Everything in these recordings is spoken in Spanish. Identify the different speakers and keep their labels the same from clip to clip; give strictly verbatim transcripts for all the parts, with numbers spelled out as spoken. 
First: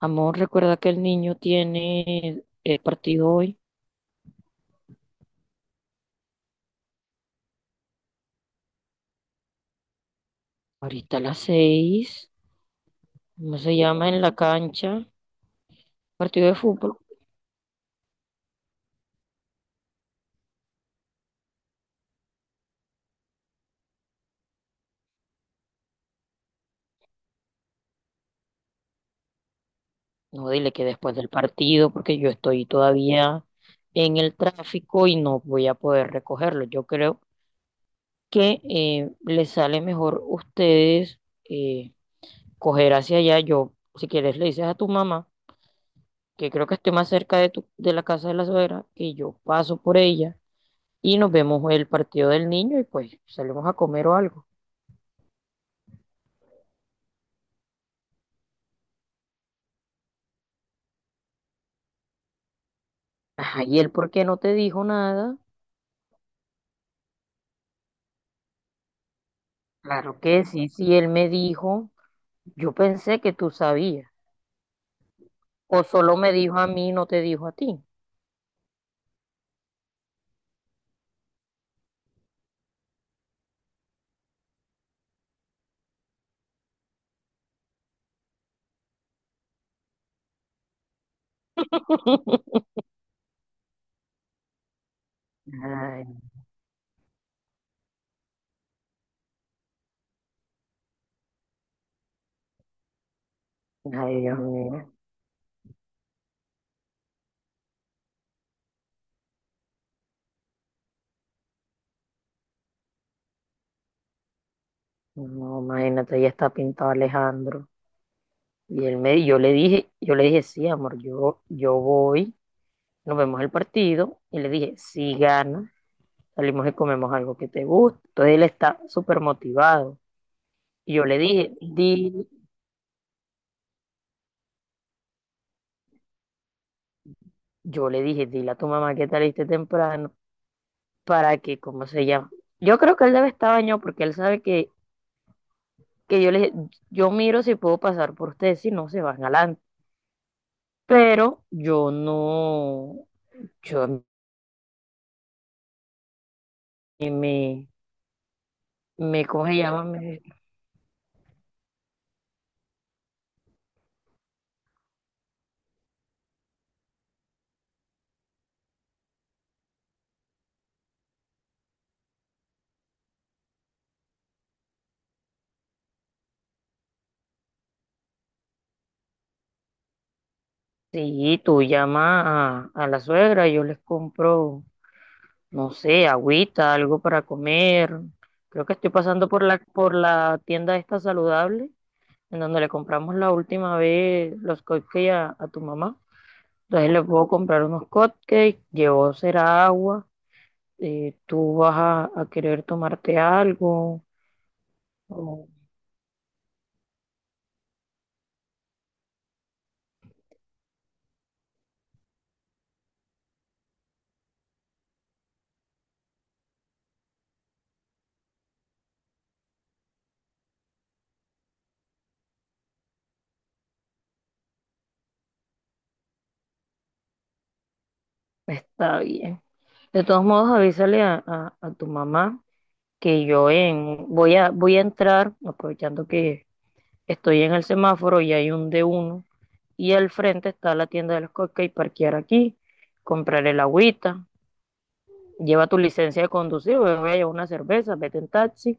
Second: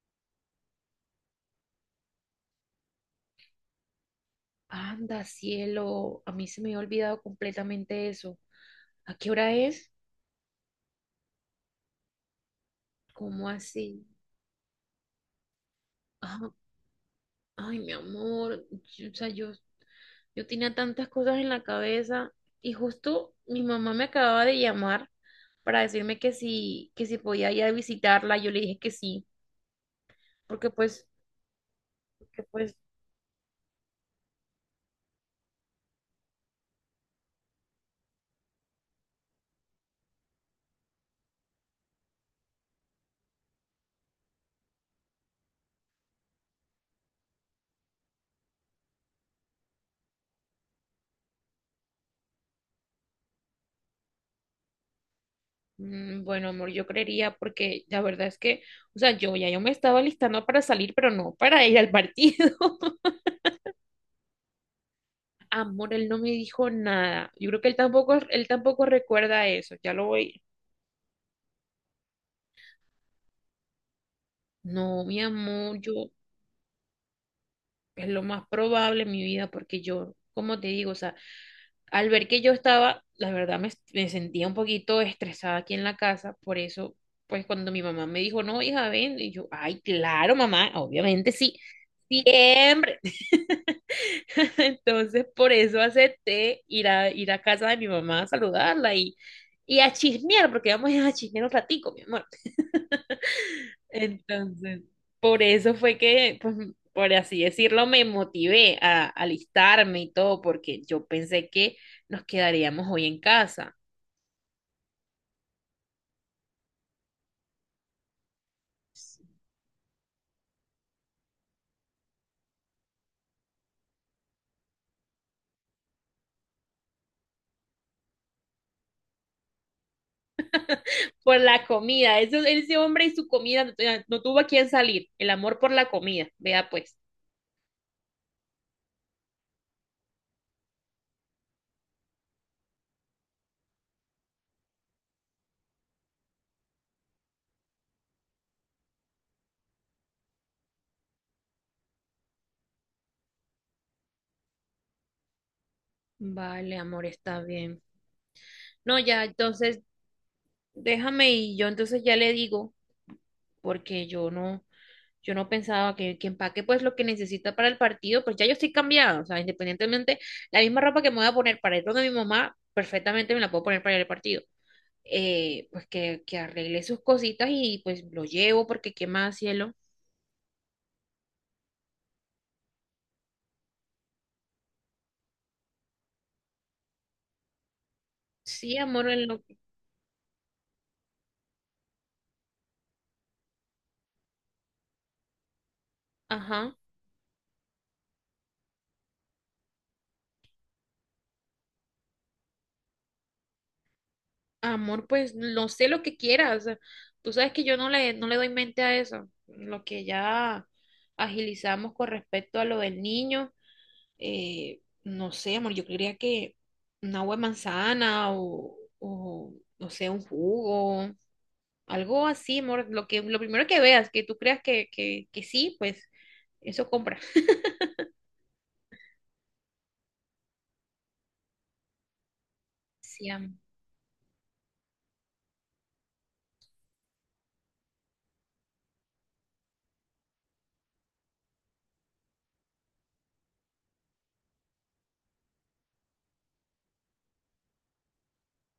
Speaker 1: Amor, recuerda que el niño tiene el partido hoy,
Speaker 2: Anda, cielo, a mí se me había olvidado completamente eso. ¿A qué hora es?
Speaker 1: ahorita a las seis.
Speaker 2: ¿Cómo
Speaker 1: ¿Cómo se
Speaker 2: así?
Speaker 1: llama en la cancha? Partido
Speaker 2: Ah,
Speaker 1: de fútbol.
Speaker 2: ay, mi amor, yo- o sea, yo, yo tenía tantas cosas en la cabeza y justo mi mamá me acababa de llamar para decirme que si, que si podía ir a visitarla, yo le dije que sí,
Speaker 1: No,
Speaker 2: porque
Speaker 1: dile que
Speaker 2: pues,
Speaker 1: después del partido, porque yo
Speaker 2: que
Speaker 1: estoy
Speaker 2: pues,
Speaker 1: todavía en el tráfico y no voy a poder recogerlo. Yo creo que eh, les sale mejor ustedes eh, coger hacia allá. Yo, si quieres, le dices a tu mamá que creo que estoy más cerca de tu, de la casa de la suegra, que yo paso por ella y nos vemos el partido del niño y pues salimos a comer o algo.
Speaker 2: mm, bueno, amor, yo creería porque la verdad es que, o sea, yo ya yo me estaba listando para salir, pero no para ir al partido.
Speaker 1: Ajá, ¿y él por qué no te dijo nada?
Speaker 2: Amor, él no me dijo nada. Yo creo que él tampoco, él tampoco recuerda eso. Ya lo
Speaker 1: Claro
Speaker 2: voy.
Speaker 1: que sí, si él me dijo, yo pensé que tú sabías.
Speaker 2: No, mi amor,
Speaker 1: O
Speaker 2: yo
Speaker 1: solo me dijo a mí, no te dijo a ti.
Speaker 2: es lo más probable en mi vida porque yo, como te digo, o sea, al ver que yo estaba, la verdad me, me sentía un poquito estresada aquí en la casa. Por eso, pues cuando mi mamá me dijo, no, hija, ven, y yo, ay, claro, mamá, obviamente sí. Siempre. Entonces, por eso
Speaker 1: Ay,
Speaker 2: acepté ir a, ir a casa de mi mamá a saludarla y, y a chismear, porque vamos a chismear un ratico, mi amor.
Speaker 1: ay, Dios
Speaker 2: Entonces,
Speaker 1: mío.
Speaker 2: por eso fue que, pues, por así decirlo, me motivé a alistarme y todo, porque yo pensé que nos quedaríamos hoy en casa.
Speaker 1: No, imagínate, ya está pintado Alejandro. Y él me, yo le dije, yo le dije, sí, amor, yo, yo voy, nos vemos el partido. Y le dije, sí, gana, salimos y comemos algo que te guste. Entonces él está súper motivado. Y yo le
Speaker 2: Por
Speaker 1: dije,
Speaker 2: la comida,
Speaker 1: di,
Speaker 2: eso, ese hombre y su comida no, tenía- no tuvo a quién salir. El amor por la comida, vea pues.
Speaker 1: yo le dije, dile a tu mamá que te aliste temprano para que, ¿cómo se llama? Yo creo que él debe estar bañado porque él sabe que, que yo le, yo miro si puedo pasar por ustedes, si no se van adelante. Pero yo no, yo a mí
Speaker 2: Vale, amor, está
Speaker 1: me,
Speaker 2: bien. No, ya,
Speaker 1: me coge,
Speaker 2: entonces
Speaker 1: llama, me,
Speaker 2: déjame y yo entonces ya le digo, porque yo no, yo no pensaba que, que empaque pues lo que necesita para el partido, pues ya yo estoy cambiada, o sea, independientemente, la misma ropa que me voy a poner para ir donde mi mamá, perfectamente me la puedo poner para ir al partido. Eh, pues que, que arregle sus cositas y pues lo llevo porque qué más, cielo.
Speaker 1: sí, tú llama a, a la suegra, yo les compro, no sé, agüita, algo para comer. Creo que
Speaker 2: Sí,
Speaker 1: estoy
Speaker 2: amor, en
Speaker 1: pasando
Speaker 2: lo…
Speaker 1: por la, por la tienda esta saludable en donde le compramos la última vez los cupcakes a, a tu mamá.
Speaker 2: Ajá,
Speaker 1: Entonces le puedo comprar unos cupcakes, llevó será agua, eh, tú vas a, a querer tomarte algo,
Speaker 2: amor, pues
Speaker 1: o-
Speaker 2: no sé lo que quieras. Tú sabes que yo no le, no le doy mente a eso, lo que ya agilizamos con respecto a lo del niño. Eh, no sé, amor, yo creería que un agua de manzana o, o, no sé, un jugo, algo así, amor, lo que, lo primero que veas, que tú creas que, que, que sí, pues eso compra.
Speaker 1: está bien. De todos modos, avísale a, a- a tu mamá que
Speaker 2: Sí,
Speaker 1: yo
Speaker 2: am-
Speaker 1: en, voy a, voy a entrar, aprovechando que estoy en el semáforo y hay un D uno, y al frente está la tienda de los cupcakes, parquear aquí, comprar el agüita, lleva tu licencia de conducir, voy a llevar una cerveza, vete en taxi,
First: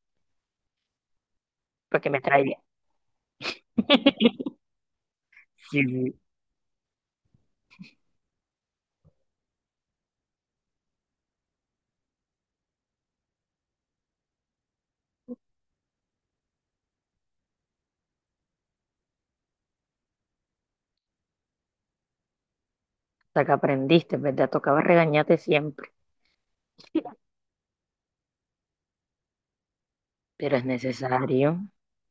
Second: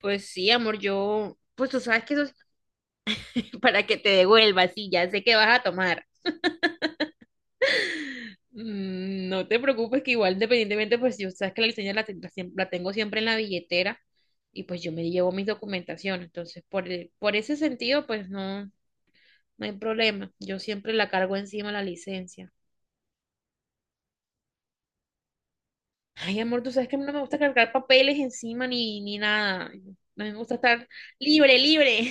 Speaker 2: Pues sí, amor, yo, pues tú
Speaker 1: para
Speaker 2: sabes
Speaker 1: que
Speaker 2: que
Speaker 1: me
Speaker 2: eso es
Speaker 1: traiga.
Speaker 2: para que te devuelvas, sí, ya sé que vas a tomar.
Speaker 1: Sí.
Speaker 2: Mm, No te preocupes que igual independientemente, pues yo sabes que la licencia la, ten- la siem- la tengo siempre en la billetera y pues yo me llevo mis documentaciones. Entonces, por, el- por ese sentido, pues no, no hay problema. Yo siempre la cargo encima la licencia.
Speaker 1: Hasta que aprendiste, ¿verdad? Tocaba regañarte siempre,
Speaker 2: Ay, amor, tú sabes que a mí no me gusta cargar papeles encima ni, ni nada. A mí me gusta
Speaker 1: pero es
Speaker 2: estar libre,
Speaker 1: necesario,
Speaker 2: libre.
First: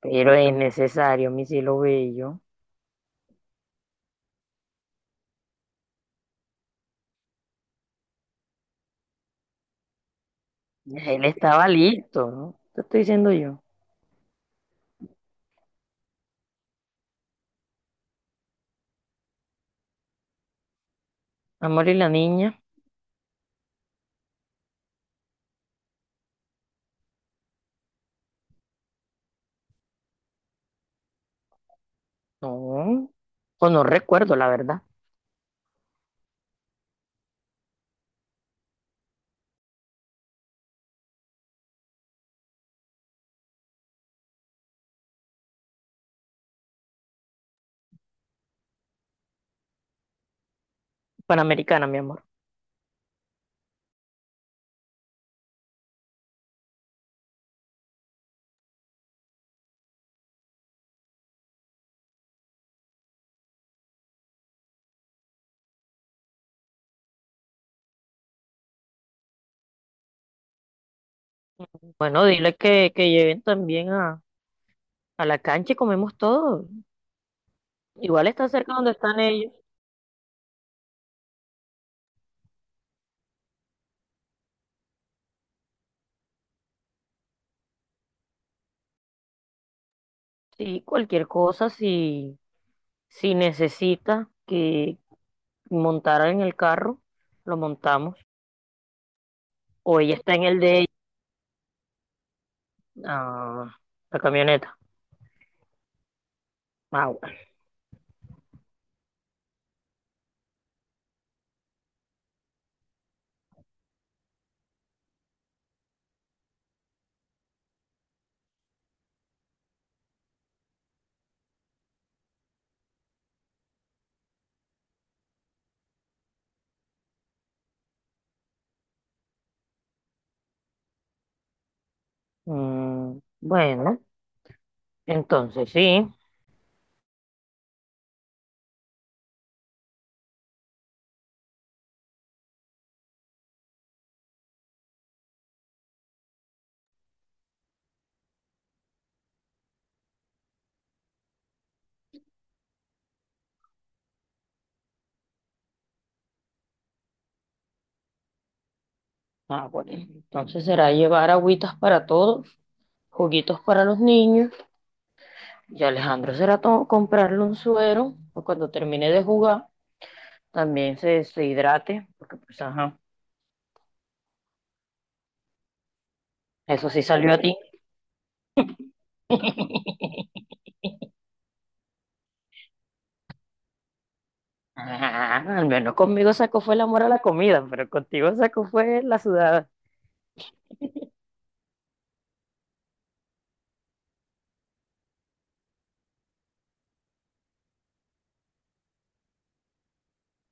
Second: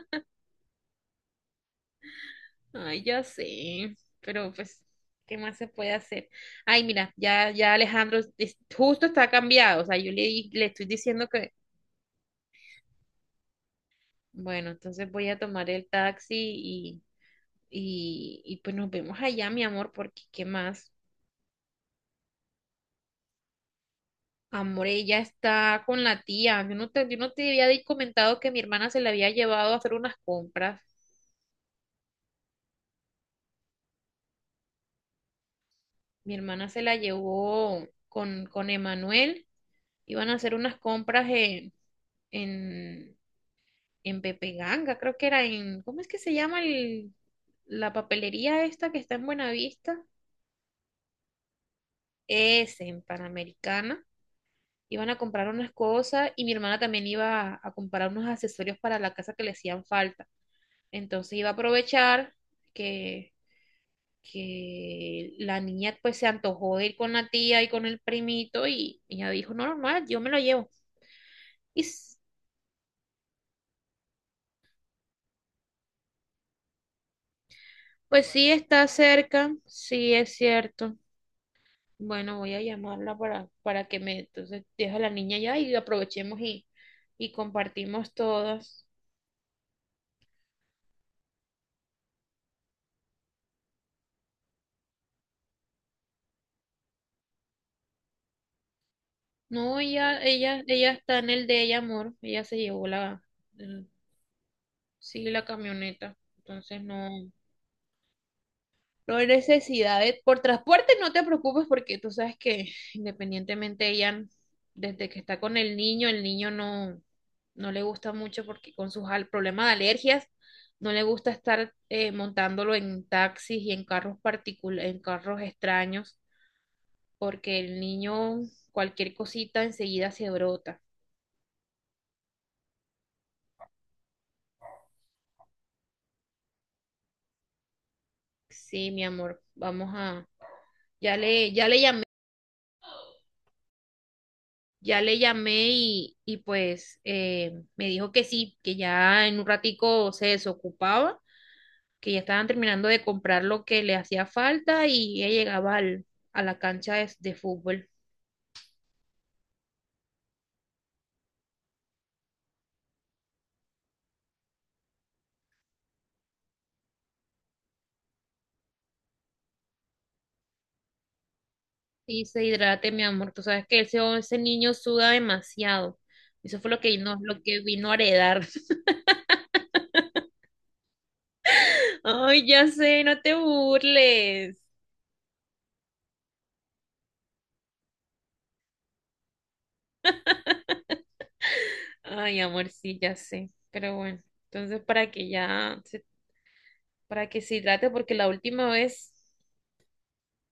Speaker 1: pero es necesario, mi cielo bello.
Speaker 2: Ay, ya sé. Pero pues, ¿qué más se puede hacer? Ay, mira, ya, ya Alejandro es- justo está cambiado. O sea, yo le, le estoy
Speaker 1: Él
Speaker 2: diciendo que,
Speaker 1: estaba listo, ¿no? Te estoy diciendo yo.
Speaker 2: bueno, entonces voy a tomar el taxi y, y, y pues nos vemos allá, mi amor, porque ¿qué más?
Speaker 1: Amor y la niña,
Speaker 2: Amore ya está con la tía. Yo no te, yo no te había di- comentado que mi hermana se la había llevado a hacer unas compras.
Speaker 1: no, o no recuerdo, la verdad.
Speaker 2: Mi hermana se la llevó con, con Emanuel. Iban a hacer unas compras en, en, en Pepe Ganga, creo que era en, ¿cómo es que se llama el, la papelería esta que está en Buenavista?
Speaker 1: Panamericana, mi amor.
Speaker 2: Es en Panamericana. Iban a comprar unas cosas y mi hermana también iba a, a comprar unos accesorios para la casa que le hacían falta. Entonces iba a aprovechar que que la niña pues se antojó de ir con la tía y con el primito y y ella dijo, no, normal, yo me lo llevo. Y s-
Speaker 1: Bueno, dile que, que lleven también a, a la cancha y comemos todo.
Speaker 2: pues
Speaker 1: Igual está
Speaker 2: sí
Speaker 1: cerca
Speaker 2: está
Speaker 1: donde están ellos.
Speaker 2: cerca, sí es cierto. Bueno, voy a llamarla para, para que me, entonces deja a la niña ya y aprovechemos y, y compartimos todas.
Speaker 1: Sí, cualquier cosa, si si necesita que montara en el carro, lo montamos.
Speaker 2: No,
Speaker 1: O ella
Speaker 2: ella,
Speaker 1: está en el
Speaker 2: ella,
Speaker 1: de ella.
Speaker 2: ella está en el de ella, amor. Ella se llevó la,
Speaker 1: Ah,
Speaker 2: eh,
Speaker 1: la camioneta.
Speaker 2: sí, la camioneta. Entonces no.
Speaker 1: Ah, bueno.
Speaker 2: No hay necesidad de… Por transporte no te preocupes porque tú sabes que independientemente ella, desde que está con el niño, el niño no, no le gusta mucho porque con sus al- problemas de alergias, no le gusta estar eh, montándolo en taxis y en carros particulares, en carros extraños, porque el niño cualquier cosita enseguida se brota.
Speaker 1: Mm, bueno, entonces sí.
Speaker 2: Sí, mi amor, vamos a… Ya le, ya le llamé. Ya le llamé y, y pues eh, me dijo que sí, que ya en un ratico se desocupaba, que ya estaban terminando de comprar lo que le hacía falta y ella llegaba al- a la cancha de, de fútbol.
Speaker 1: Ah, bueno. Entonces será llevar agüitas para todos, juguitos para los niños. Y Alejandro será to- comprarle un suero. O cuando termine de jugar, también se, se hidrate.
Speaker 2: Y
Speaker 1: Porque
Speaker 2: se
Speaker 1: pues,
Speaker 2: hidrate,
Speaker 1: ajá.
Speaker 2: mi amor. Tú sabes que ese, ese niño suda demasiado. Eso fue lo que
Speaker 1: Eso sí
Speaker 2: vino,
Speaker 1: salió a
Speaker 2: lo
Speaker 1: ti.
Speaker 2: que vino a heredar. Ay, ya sé, no te burles.
Speaker 1: Ah, al menos conmigo sacó fue el amor a la comida, pero contigo sacó fue la sudada.
Speaker 2: Ay, amor, sí, ya sé. Pero bueno, entonces para que ya, se- para que se hidrate, porque la última vez…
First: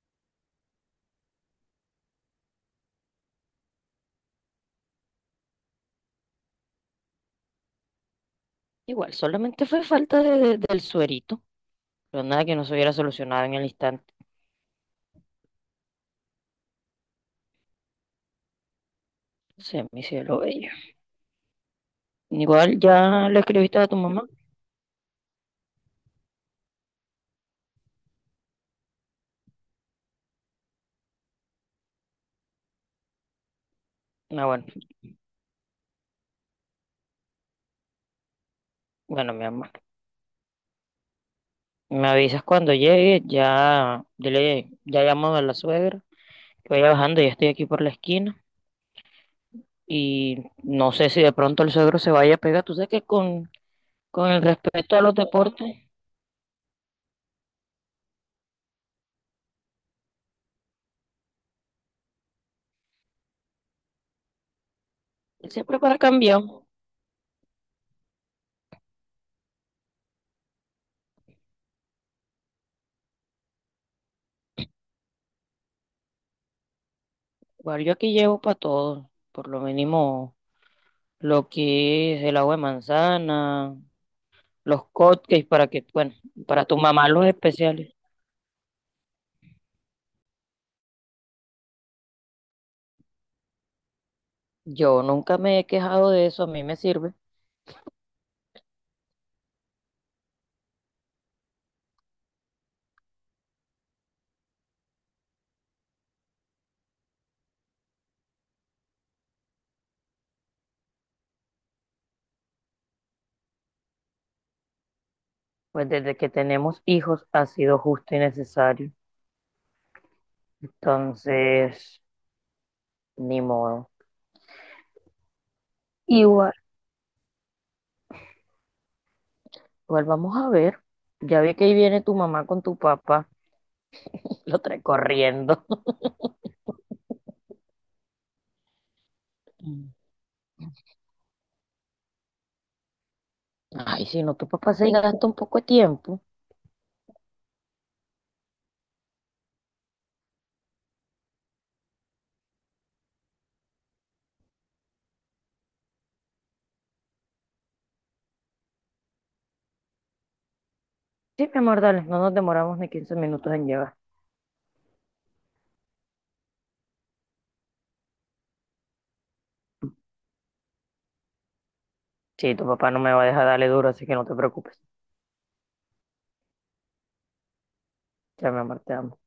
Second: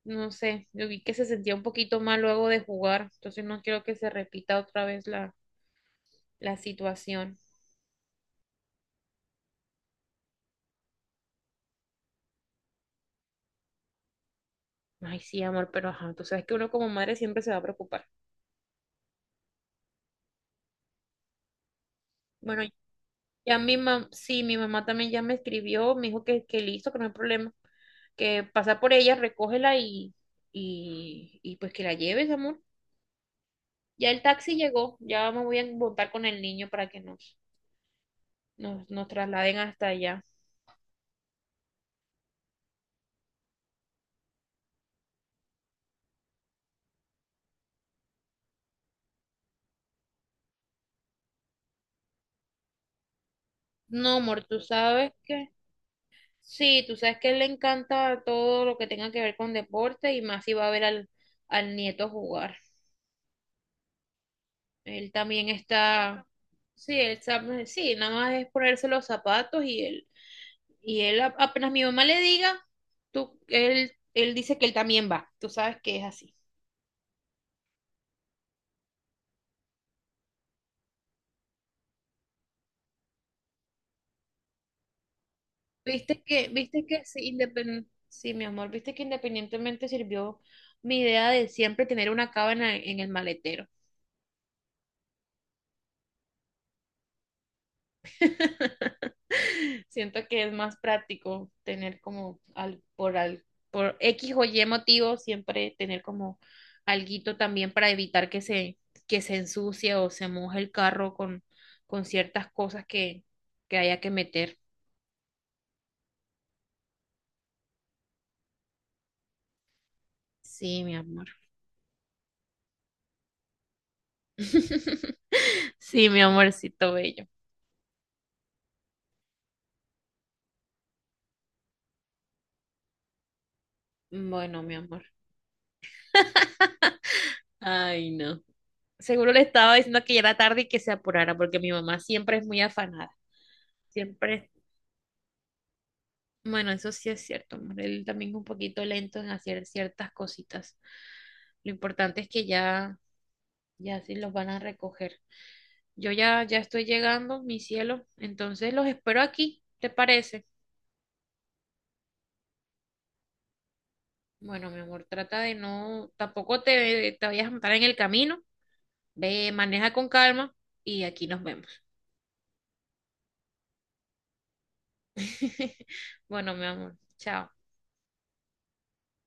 Speaker 2: no sé, yo vi que se sentía un poquito mal luego de jugar, entonces no quiero que se repita otra vez la, la situación.
Speaker 1: Igual, solamente fue falta de- de- del suerito, pero nada que no se hubiera solucionado en el instante.
Speaker 2: Ay, sí, amor, pero ajá, tú sabes que uno como madre siempre se va a preocupar.
Speaker 1: Se me cielo bello.
Speaker 2: Bueno,
Speaker 1: Igual ya le
Speaker 2: ya mi
Speaker 1: escribiste a tu
Speaker 2: mamá,
Speaker 1: mamá.
Speaker 2: sí, mi mamá también ya me escribió, me dijo que, que listo, que no hay problema, que pasa por ella, recógela y, y, y pues que la lleves, amor. Ya el
Speaker 1: Ah,
Speaker 2: taxi
Speaker 1: bueno,
Speaker 2: llegó, ya me voy a montar con el niño para que nos, nos, nos
Speaker 1: bueno, mi
Speaker 2: trasladen
Speaker 1: mamá.
Speaker 2: hasta allá.
Speaker 1: Me avisas cuando llegue, ya dile, ya llamo a la suegra. Voy bajando, ya estoy aquí por la esquina. Y no sé si de pronto el suegro se vaya a pegar. Tú sabes que con,
Speaker 2: No,
Speaker 1: con el
Speaker 2: amor, tú
Speaker 1: respeto a
Speaker 2: sabes
Speaker 1: los
Speaker 2: que…
Speaker 1: deportes,
Speaker 2: Sí, tú sabes que a él le encanta todo lo que tenga que ver con deporte y más si va a ver al, al nieto jugar. Él también
Speaker 1: él siempre para
Speaker 2: está,
Speaker 1: cambiar.
Speaker 2: sí, él sabe, sí, nada más es ponerse los zapatos y él, y él a- apenas mi mamá le diga, tú, él, él dice que él también va. Tú sabes que es así.
Speaker 1: Igual yo aquí llevo para todo, por lo mínimo lo que es el agua de manzana, los cupcakes para que, bueno,
Speaker 2: Viste que,
Speaker 1: para tu
Speaker 2: viste que
Speaker 1: mamá
Speaker 2: sí,
Speaker 1: los
Speaker 2: independ-
Speaker 1: especiales.
Speaker 2: sí, mi amor, viste que independientemente sirvió mi idea de siempre tener una cábana en el maletero.
Speaker 1: Yo nunca me he quejado de eso, a mí me sirve,
Speaker 2: Siento que es más práctico tener como al, por al, por X o Y motivo, siempre tener como alguito también para evitar que se, que se ensucie o se moje el carro con, con ciertas cosas que, que haya que meter.
Speaker 1: pues desde que tenemos hijos ha sido justo y necesario.
Speaker 2: Sí, mi amor.
Speaker 1: Entonces, ni modo.
Speaker 2: Sí, mi
Speaker 1: Igual.
Speaker 2: amorcito bello.
Speaker 1: Igual vamos a ver. Ya vi que ahí viene tu mamá con tu papá, lo
Speaker 2: Bueno, mi
Speaker 1: trae
Speaker 2: amor.
Speaker 1: corriendo.
Speaker 2: Ay, no. Seguro le estaba diciendo que ya era tarde y que se apurara, porque mi mamá siempre es muy afanada.
Speaker 1: Ay, si no, tu
Speaker 2: Siempre
Speaker 1: papá se gasta un poco de tiempo.
Speaker 2: bueno, eso sí es cierto, amor. Él también es un poquito lento en hacer ciertas cositas. Lo importante es que ya, ya sí los van a recoger. Yo ya, ya estoy llegando, mi cielo. Entonces los espero aquí, ¿te parece?
Speaker 1: Sí, mi amor, dale, no nos demoramos ni quince minutos en llegar.
Speaker 2: Bueno, mi amor, trata de no, tampoco te, te vayas a matar en el camino. Ve, maneja con calma y aquí nos vemos.
Speaker 1: Sí, tu papá no me va a dejar darle duro, así que no te preocupes.
Speaker 2: Bueno, mi amor, chao.
Speaker 1: Ya, mi amor, te amo.